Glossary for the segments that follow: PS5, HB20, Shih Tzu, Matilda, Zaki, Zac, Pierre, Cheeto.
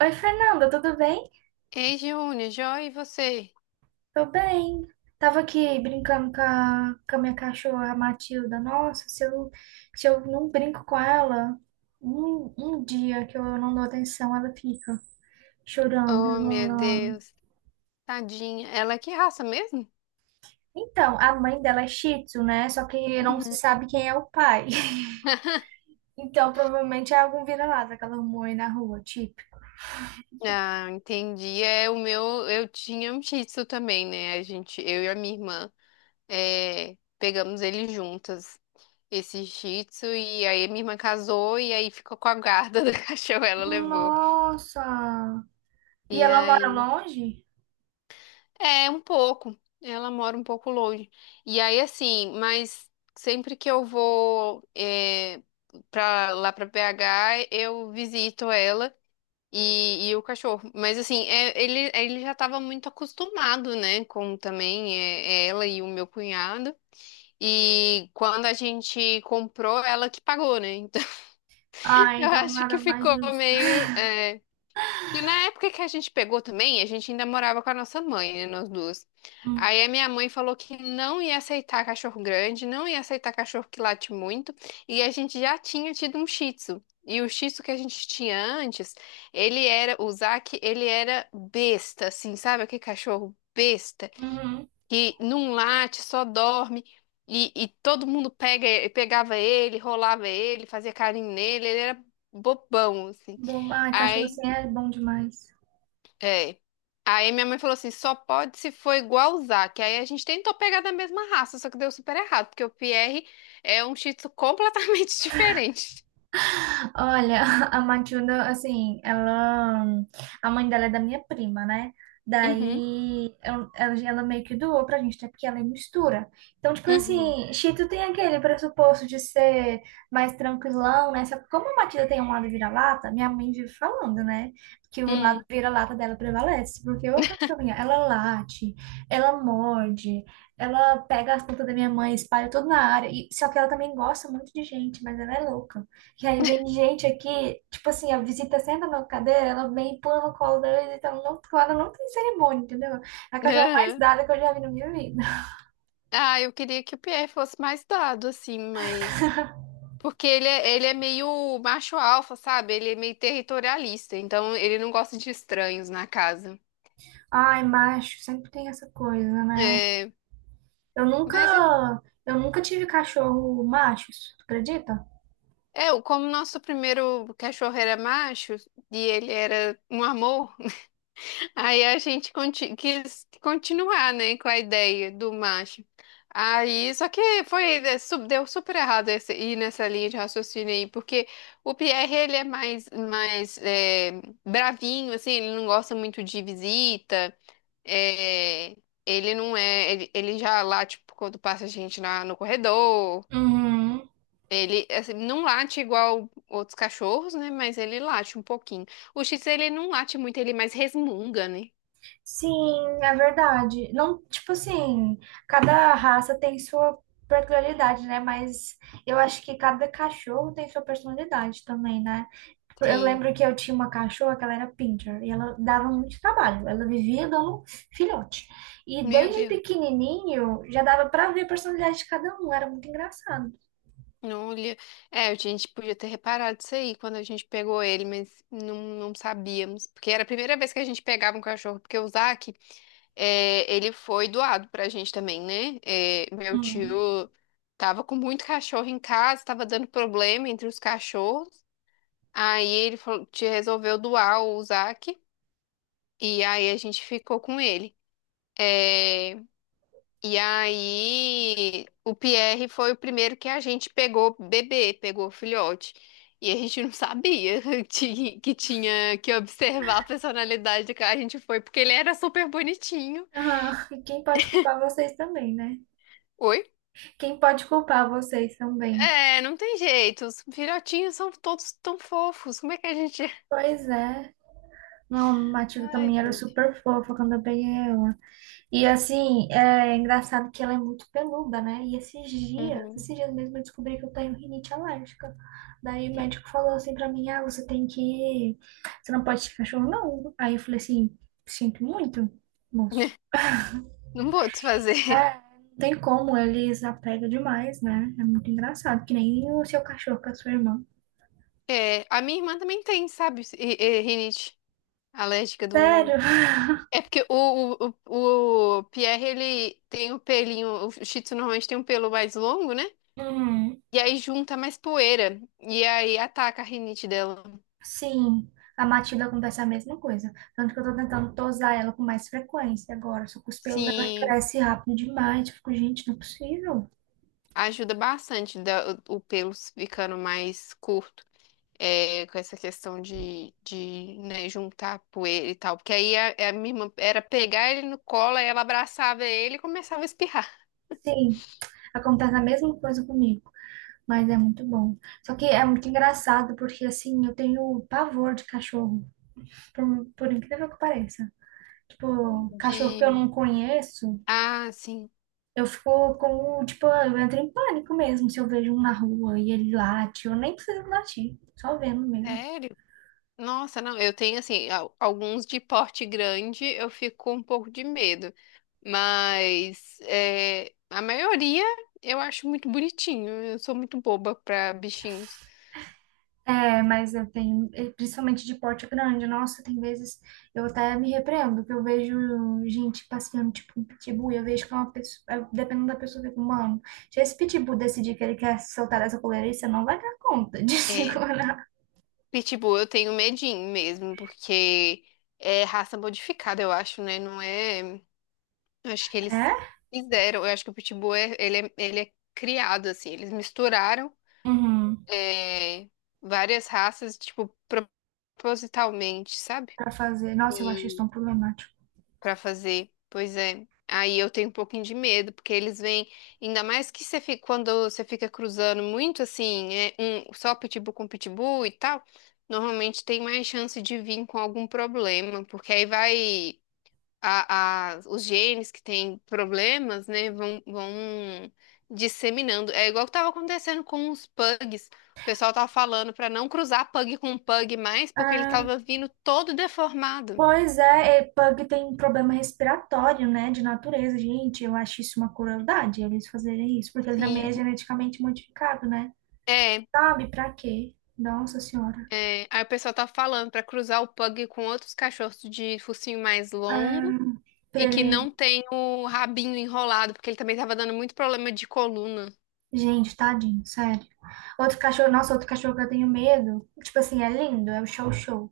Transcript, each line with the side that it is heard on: right: Oi, Fernanda, tudo bem?
left: Ei, Júnior, joia, e você?
right: Tô bem. Tava aqui brincando com a minha cachorra a Matilda. Nossa, se eu não brinco com ela, um dia que eu não dou atenção, ela fica chorando,
left: Oh, meu
right: resmungando.
left: Deus, tadinha. Ela é que raça mesmo?
right: Então, a mãe dela é Shih Tzu, né? Só que não se
left: Uhum.
right: sabe quem é o pai. Então, provavelmente é algum vira-lata que ela arrumou aí na rua, tipo.
left: Ah, entendi. É o meu, eu tinha um Shih Tzu também, né? A gente, eu e a minha irmã, pegamos ele juntas, esse Shih Tzu, e aí a minha irmã casou e aí ficou com a guarda do cachorro, ela levou.
right: Nossa! E
left: E
right: ela mora
left: aí
right: longe?
left: é, um pouco. Ela mora um pouco longe. E aí, assim, mas sempre que eu vou pra, lá pra BH, eu visito ela e o cachorro. Mas, assim, ele já tava muito acostumado, né, com também ela e o meu cunhado. E quando a gente comprou, ela que pagou, né? Então,
right: Ah,
left: eu
right: então
left: acho que
right: nada mais
left: ficou
right: justo.
left: meio. Porque na época que a gente pegou também, a gente ainda morava com a nossa mãe, né, nós duas.
right: Hum.
left: Aí a minha mãe falou que não ia aceitar cachorro grande, não ia aceitar cachorro que late muito, e a gente já tinha tido um Shih Tzu. E o Shih Tzu que a gente tinha antes, o Zaki, ele era besta, assim, sabe? Aquele cachorro besta,
right: Uhum.
left: que não late, só dorme. E todo mundo pegava ele, rolava ele, fazia carinho nele, ele era bobão, assim.
right: Bom, ai, cachorro
left: Aí
right: assim é bom demais.
left: é. Aí minha mãe falou assim, só pode se for igual o Zac. Aí a gente tentou pegar da mesma raça, só que deu super errado, porque o Pierre é um Shih Tzu completamente diferente.
right: Olha, a Matilda, assim, ela. A mãe dela é da minha prima, né?
left: Uhum,
right: Daí ela, ela meio que doou pra gente, até porque ela é mistura. Então, tipo
left: uhum,
right: assim, Cheeto tem aquele pressuposto de ser mais tranquilão, né? Só que como a Matilda tem um lado vira-lata, minha mãe vive falando, né? Que o lado
left: uhum,
right: vira-lata dela prevalece. Porque ô cachorrinha, ela late, ela morde, ela pega as plantas da minha mãe, espalha tudo na área. E, só que ela também gosta muito de gente, mas ela é louca. E aí vem gente aqui, tipo assim, a visita senta na cadeira, ela vem e pula no colo da visita então não, ela não tem cerimônia, entendeu? É a cachorra mais
left: aham.
right: dada que eu já vi na minha vida.
left: Ah, eu queria que o Pierre fosse mais dado, assim, mas... Porque ele é meio macho alfa, sabe? Ele é meio territorialista, então ele não gosta de estranhos na casa.
right: Ai, macho, sempre tem essa coisa, né?
left: É,
right: Eu
left: mas
right: nunca, eu nunca tive cachorro machos, tu acredita?
left: como o nosso primeiro cachorro era macho e ele era um amor. Aí a gente quis continuar, né, com a ideia do macho. Aí, só que foi, deu super errado esse, ir nessa linha de raciocínio aí, porque o Pierre, mais bravinho, assim, ele não gosta muito de visita, é, ele não é, ele já late tipo, quando passa gente no corredor,
right: Uhum.
left: ele, assim, não late igual outros cachorros, né, mas ele late um pouquinho. O X, ele não late muito, ele é mais resmunga, né?
right: Sim, é verdade. Não, tipo assim, cada raça tem sua peculiaridade, né? Mas eu acho que cada cachorro tem sua personalidade também, né? Eu
left: Sim.
right: lembro que eu tinha uma cachorra que ela era pincher e ela dava muito trabalho. Ela vivia dando filhote. E
left: Meu
right: desde
left: Deus,
right: pequenininho já dava pra ver a personalidade de cada um. Era muito engraçado.
left: não olhei. É, a gente podia ter reparado isso aí quando a gente pegou ele, mas não, não sabíamos. Porque era a primeira vez que a gente pegava um cachorro, porque o Zac, ele foi doado pra gente também, né? É, meu
right: Hum.
left: tio tava com muito cachorro em casa, tava dando problema entre os cachorros. Aí ele falou, te resolveu doar o Zac, e aí a gente ficou com ele. É, e aí, o Pierre foi o primeiro que a gente pegou bebê, pegou filhote. E a gente não sabia que tinha que observar a personalidade do cara. A gente foi porque ele era super bonitinho.
right: Ah, e quem pode culpar vocês também, né?
left: Oi?
right: Quem pode culpar vocês também?
left: É, não tem jeito. Os filhotinhos são todos tão fofos. Como é que a gente.
right: Pois é. Não, a Matilda
left: Ai,
right: também era
left: gente.
right: super fofa quando eu peguei ela. E assim, é engraçado que ela é muito peluda, né? E esses dias,
left: Uhum.
right: esses dias mesmo eu descobri que eu tenho rinite alérgica. Daí o médico falou assim pra mim, ah, você tem que... Você não pode ter cachorro, não. Aí eu falei assim, sinto muito, moço.
left: Não vou desfazer.
right: É, não tem como, eles apegam demais, né? É muito engraçado, que nem o seu cachorro com a sua irmã.
left: É, a minha irmã também tem, sabe? Rinite alérgica
right: Sério?
left: do. É porque o Pierre, ele tem o pelinho, o Shih Tzu normalmente tem um pelo mais longo, né?
right: Uhum.
left: E aí junta mais poeira. E aí ataca a rinite dela.
right: Sim, a Matilda acontece a mesma coisa. Tanto que eu tô tentando tosar ela com mais frequência agora. Só que os pelos dela
left: Sim,
right: crescem rápido demais. Eu fico, gente, não é possível.
left: ajuda bastante o pelo ficando mais curto. É, com essa questão de né, juntar poeira e tal. Porque aí a- minha irmã era pegar ele no colo, aí ela abraçava ele e começava a espirrar.
right: Sim, acontece a mesma coisa comigo. Mas é muito bom. Só que é muito engraçado, porque assim, eu tenho pavor de cachorro, por, por incrível que pareça. Tipo, cachorro que eu
left: De...
right: não conheço,
left: Ah, sim.
right: eu fico com, tipo, eu entro em pânico mesmo se eu vejo um na rua e ele late. Eu nem preciso latir, só vendo mesmo.
left: Sério? Nossa, não, eu tenho assim, alguns de porte grande eu fico com um pouco de medo, mas é, a maioria eu acho muito bonitinho. Eu sou muito boba pra bichinhos.
right: É, mas eu tenho, principalmente de porte grande, nossa, tem vezes eu até me repreendo, que eu vejo gente passeando tipo um pitbull, e eu vejo que é uma pessoa, dependendo da pessoa, eu fico, mano, se esse pitbull decidir que ele quer se soltar dessa coleira, aí, você não vai dar conta de
left: É,
right: segurar.
left: pitbull eu tenho medinho mesmo, porque é raça modificada, eu acho, né? Não é. Acho que eles
right: É?
left: fizeram. Eu acho que ele é criado assim, eles misturaram
right: Uhum.
left: é, várias raças, tipo, propositalmente, sabe?
right: Pra fazer. Nossa, eu acho isso tão problemático.
left: Pra fazer. Pois é. Aí eu tenho um pouquinho de medo, porque eles vêm, ainda mais que quando você fica cruzando muito assim, é um só pitbull com pitbull e tal, normalmente tem mais chance de vir com algum problema, porque aí vai os genes que têm problemas, né, vão disseminando. É igual que tava acontecendo com os pugs. O pessoal tava falando pra não cruzar pug com pug mais, porque ele
right: Ah,
left: tava vindo todo deformado.
right: pois é, é, pug tem problema respiratório, né, de natureza, gente, eu acho isso uma crueldade, eles fazerem isso, porque ele também
left: Sim.
right: é geneticamente modificado, né?
left: É,
right: Sabe, pra quê? Nossa senhora.
left: é, aí o pessoal tá falando pra cruzar o pug com outros cachorros de focinho mais longo
right: Ah, pra
left: e que
right: ele.
left: não tem o rabinho enrolado, porque ele também tava dando muito problema de coluna.
right: Gente, tadinho, sério. Outro cachorro, nossa, outro cachorro que eu tenho medo. Tipo assim, é lindo, é o show show.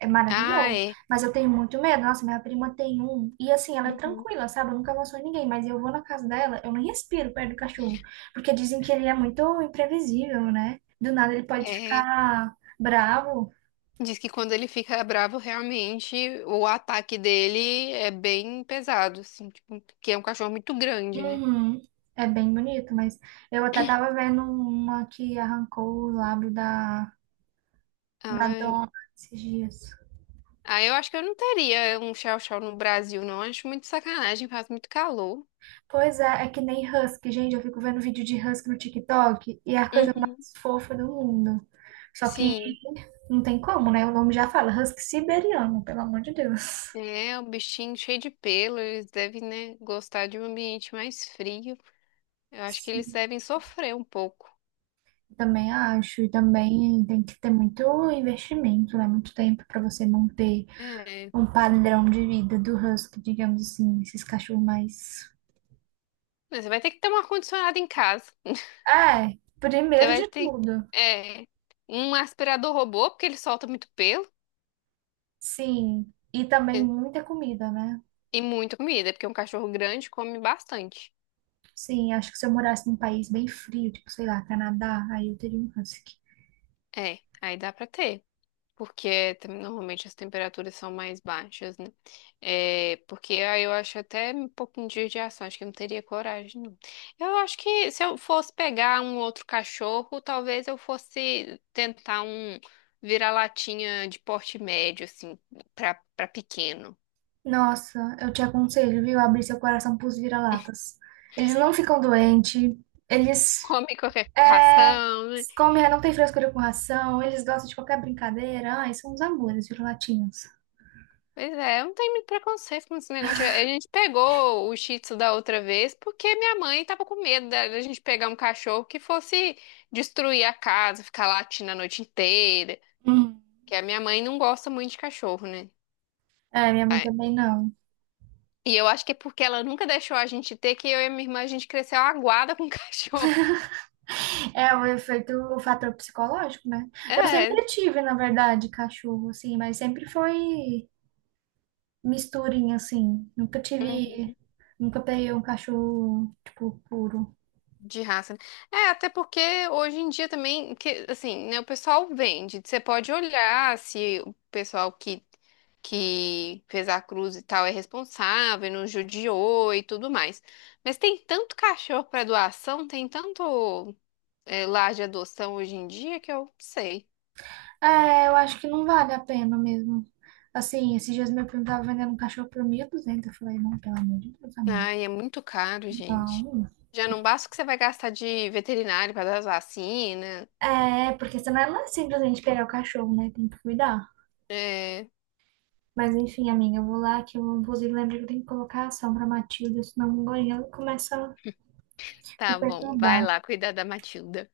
right: É
left: Ah,
right: maravilhoso.
left: é.
right: Mas eu tenho muito medo. Nossa, minha prima tem um. E assim, ela é
left: Uhum.
right: tranquila, sabe? Eu nunca avançou em ninguém. Mas eu vou na casa dela, eu não respiro perto do cachorro. Porque dizem que ele é muito imprevisível, né? Do nada ele pode
left: É.
right: ficar bravo.
left: Diz que quando ele fica bravo, realmente o ataque dele é bem pesado, assim, tipo, porque é um cachorro muito grande, né?
right: Uhum. É bem bonito, mas eu até tava vendo uma que arrancou o lábio da na
left: Ai.
right: dona esses dias.
left: Ah, eu acho que eu não teria um chow-chow no Brasil, não. Acho muito sacanagem, faz muito calor.
right: Pois é, é que nem husky, gente. Eu fico vendo vídeo de husky no TikTok e é a coisa
left: Uhum.
right: mais fofa do mundo. Só que
left: Sim.
right: não tem como, né? O nome já fala husky siberiano, pelo amor de Deus.
left: É, o bichinho cheio de pelo, eles devem, né, gostar de um ambiente mais frio. Eu acho que eles
right: Sim,
left: devem sofrer um pouco.
right: também acho, e também tem que ter muito investimento, né? Muito tempo para você manter
left: É.
right: um padrão de vida do husky, digamos assim, esses cachorros mais.
left: Mas você vai ter que ter um ar-condicionado em casa.
right: É,
left: Você
right: primeiro
left: vai
right: de
left: ter,
right: tudo.
left: é, um aspirador robô, porque ele solta muito pelo.
right: Sim, e também
left: E
right: muita comida, né?
left: muita comida, porque um cachorro grande come bastante.
right: Sim, acho que se eu morasse num país bem frio, tipo, sei lá, Canadá, aí eu teria um husky.
left: É, aí dá pra ter. Porque normalmente as temperaturas são mais baixas, né? É, porque aí eu acho até um pouquinho de judiação, acho que eu não teria coragem, não. Eu acho que se eu fosse pegar um outro cachorro, talvez eu fosse tentar um vira-latinha de porte médio, assim, pra pequeno.
right: Nossa, eu te aconselho, viu, abrir seu coração pros vira-latas. Eles não ficam doentes, eles
left: Come qualquer
right: é,
left: ração, né?
right: comem, não tem frescura com ração, eles gostam de qualquer brincadeira. Ai, são uns amores, vira-latinhos.
left: Pois é, eu não tenho muito preconceito com esse negócio. A gente pegou o Shih Tzu da outra vez porque minha mãe tava com medo da gente pegar um cachorro que fosse destruir a casa, ficar latindo a noite inteira.
right: Hum.
left: Que a minha mãe não gosta muito de cachorro, né?
right: É, minha mãe
left: Ah,
right: também não.
left: e eu acho que é porque ela nunca deixou a gente ter, que eu e a minha irmã a gente cresceu aguada com cachorro.
right: É o efeito, o fator psicológico, né? Eu
left: É.
right: sempre tive, na verdade, cachorro, assim, mas sempre foi. Misturinha, assim. Nunca
left: Uhum.
right: tive. Nunca peguei um cachorro, tipo, puro.
left: De raça. Né? É, até porque hoje em dia também, que, assim, né, o pessoal vende. Você pode olhar se o pessoal que fez a cruz e tal é responsável, não judiou e tudo mais. Mas tem tanto cachorro para doação, tem tanto lar de adoção hoje em dia que eu sei.
right: É, eu acho que não vale a pena mesmo. Assim, esses dias meu primo tava vendendo um cachorro por 1.200. Eu falei, não, pelo amor de Deus, amigo.
left: Ai, é muito caro, gente.
right: Não.
left: Já não basta o que você vai gastar de veterinário para dar as vacinas.
right: É, porque senão não é simplesmente pegar o cachorro, né? Tem que cuidar.
left: É,
right: Mas enfim, amiga, eu vou lá que eu, inclusive, lembro que eu tenho que colocar ação pra Matilda, senão o gorila começa a me
left: tá bom, vai
right: perturbar.
left: lá cuidar da Matilda.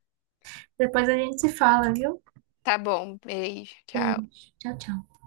right: Depois a gente se fala, viu?
left: Tá bom, beijo, tchau.
right: Beijo. Tchau, tchau.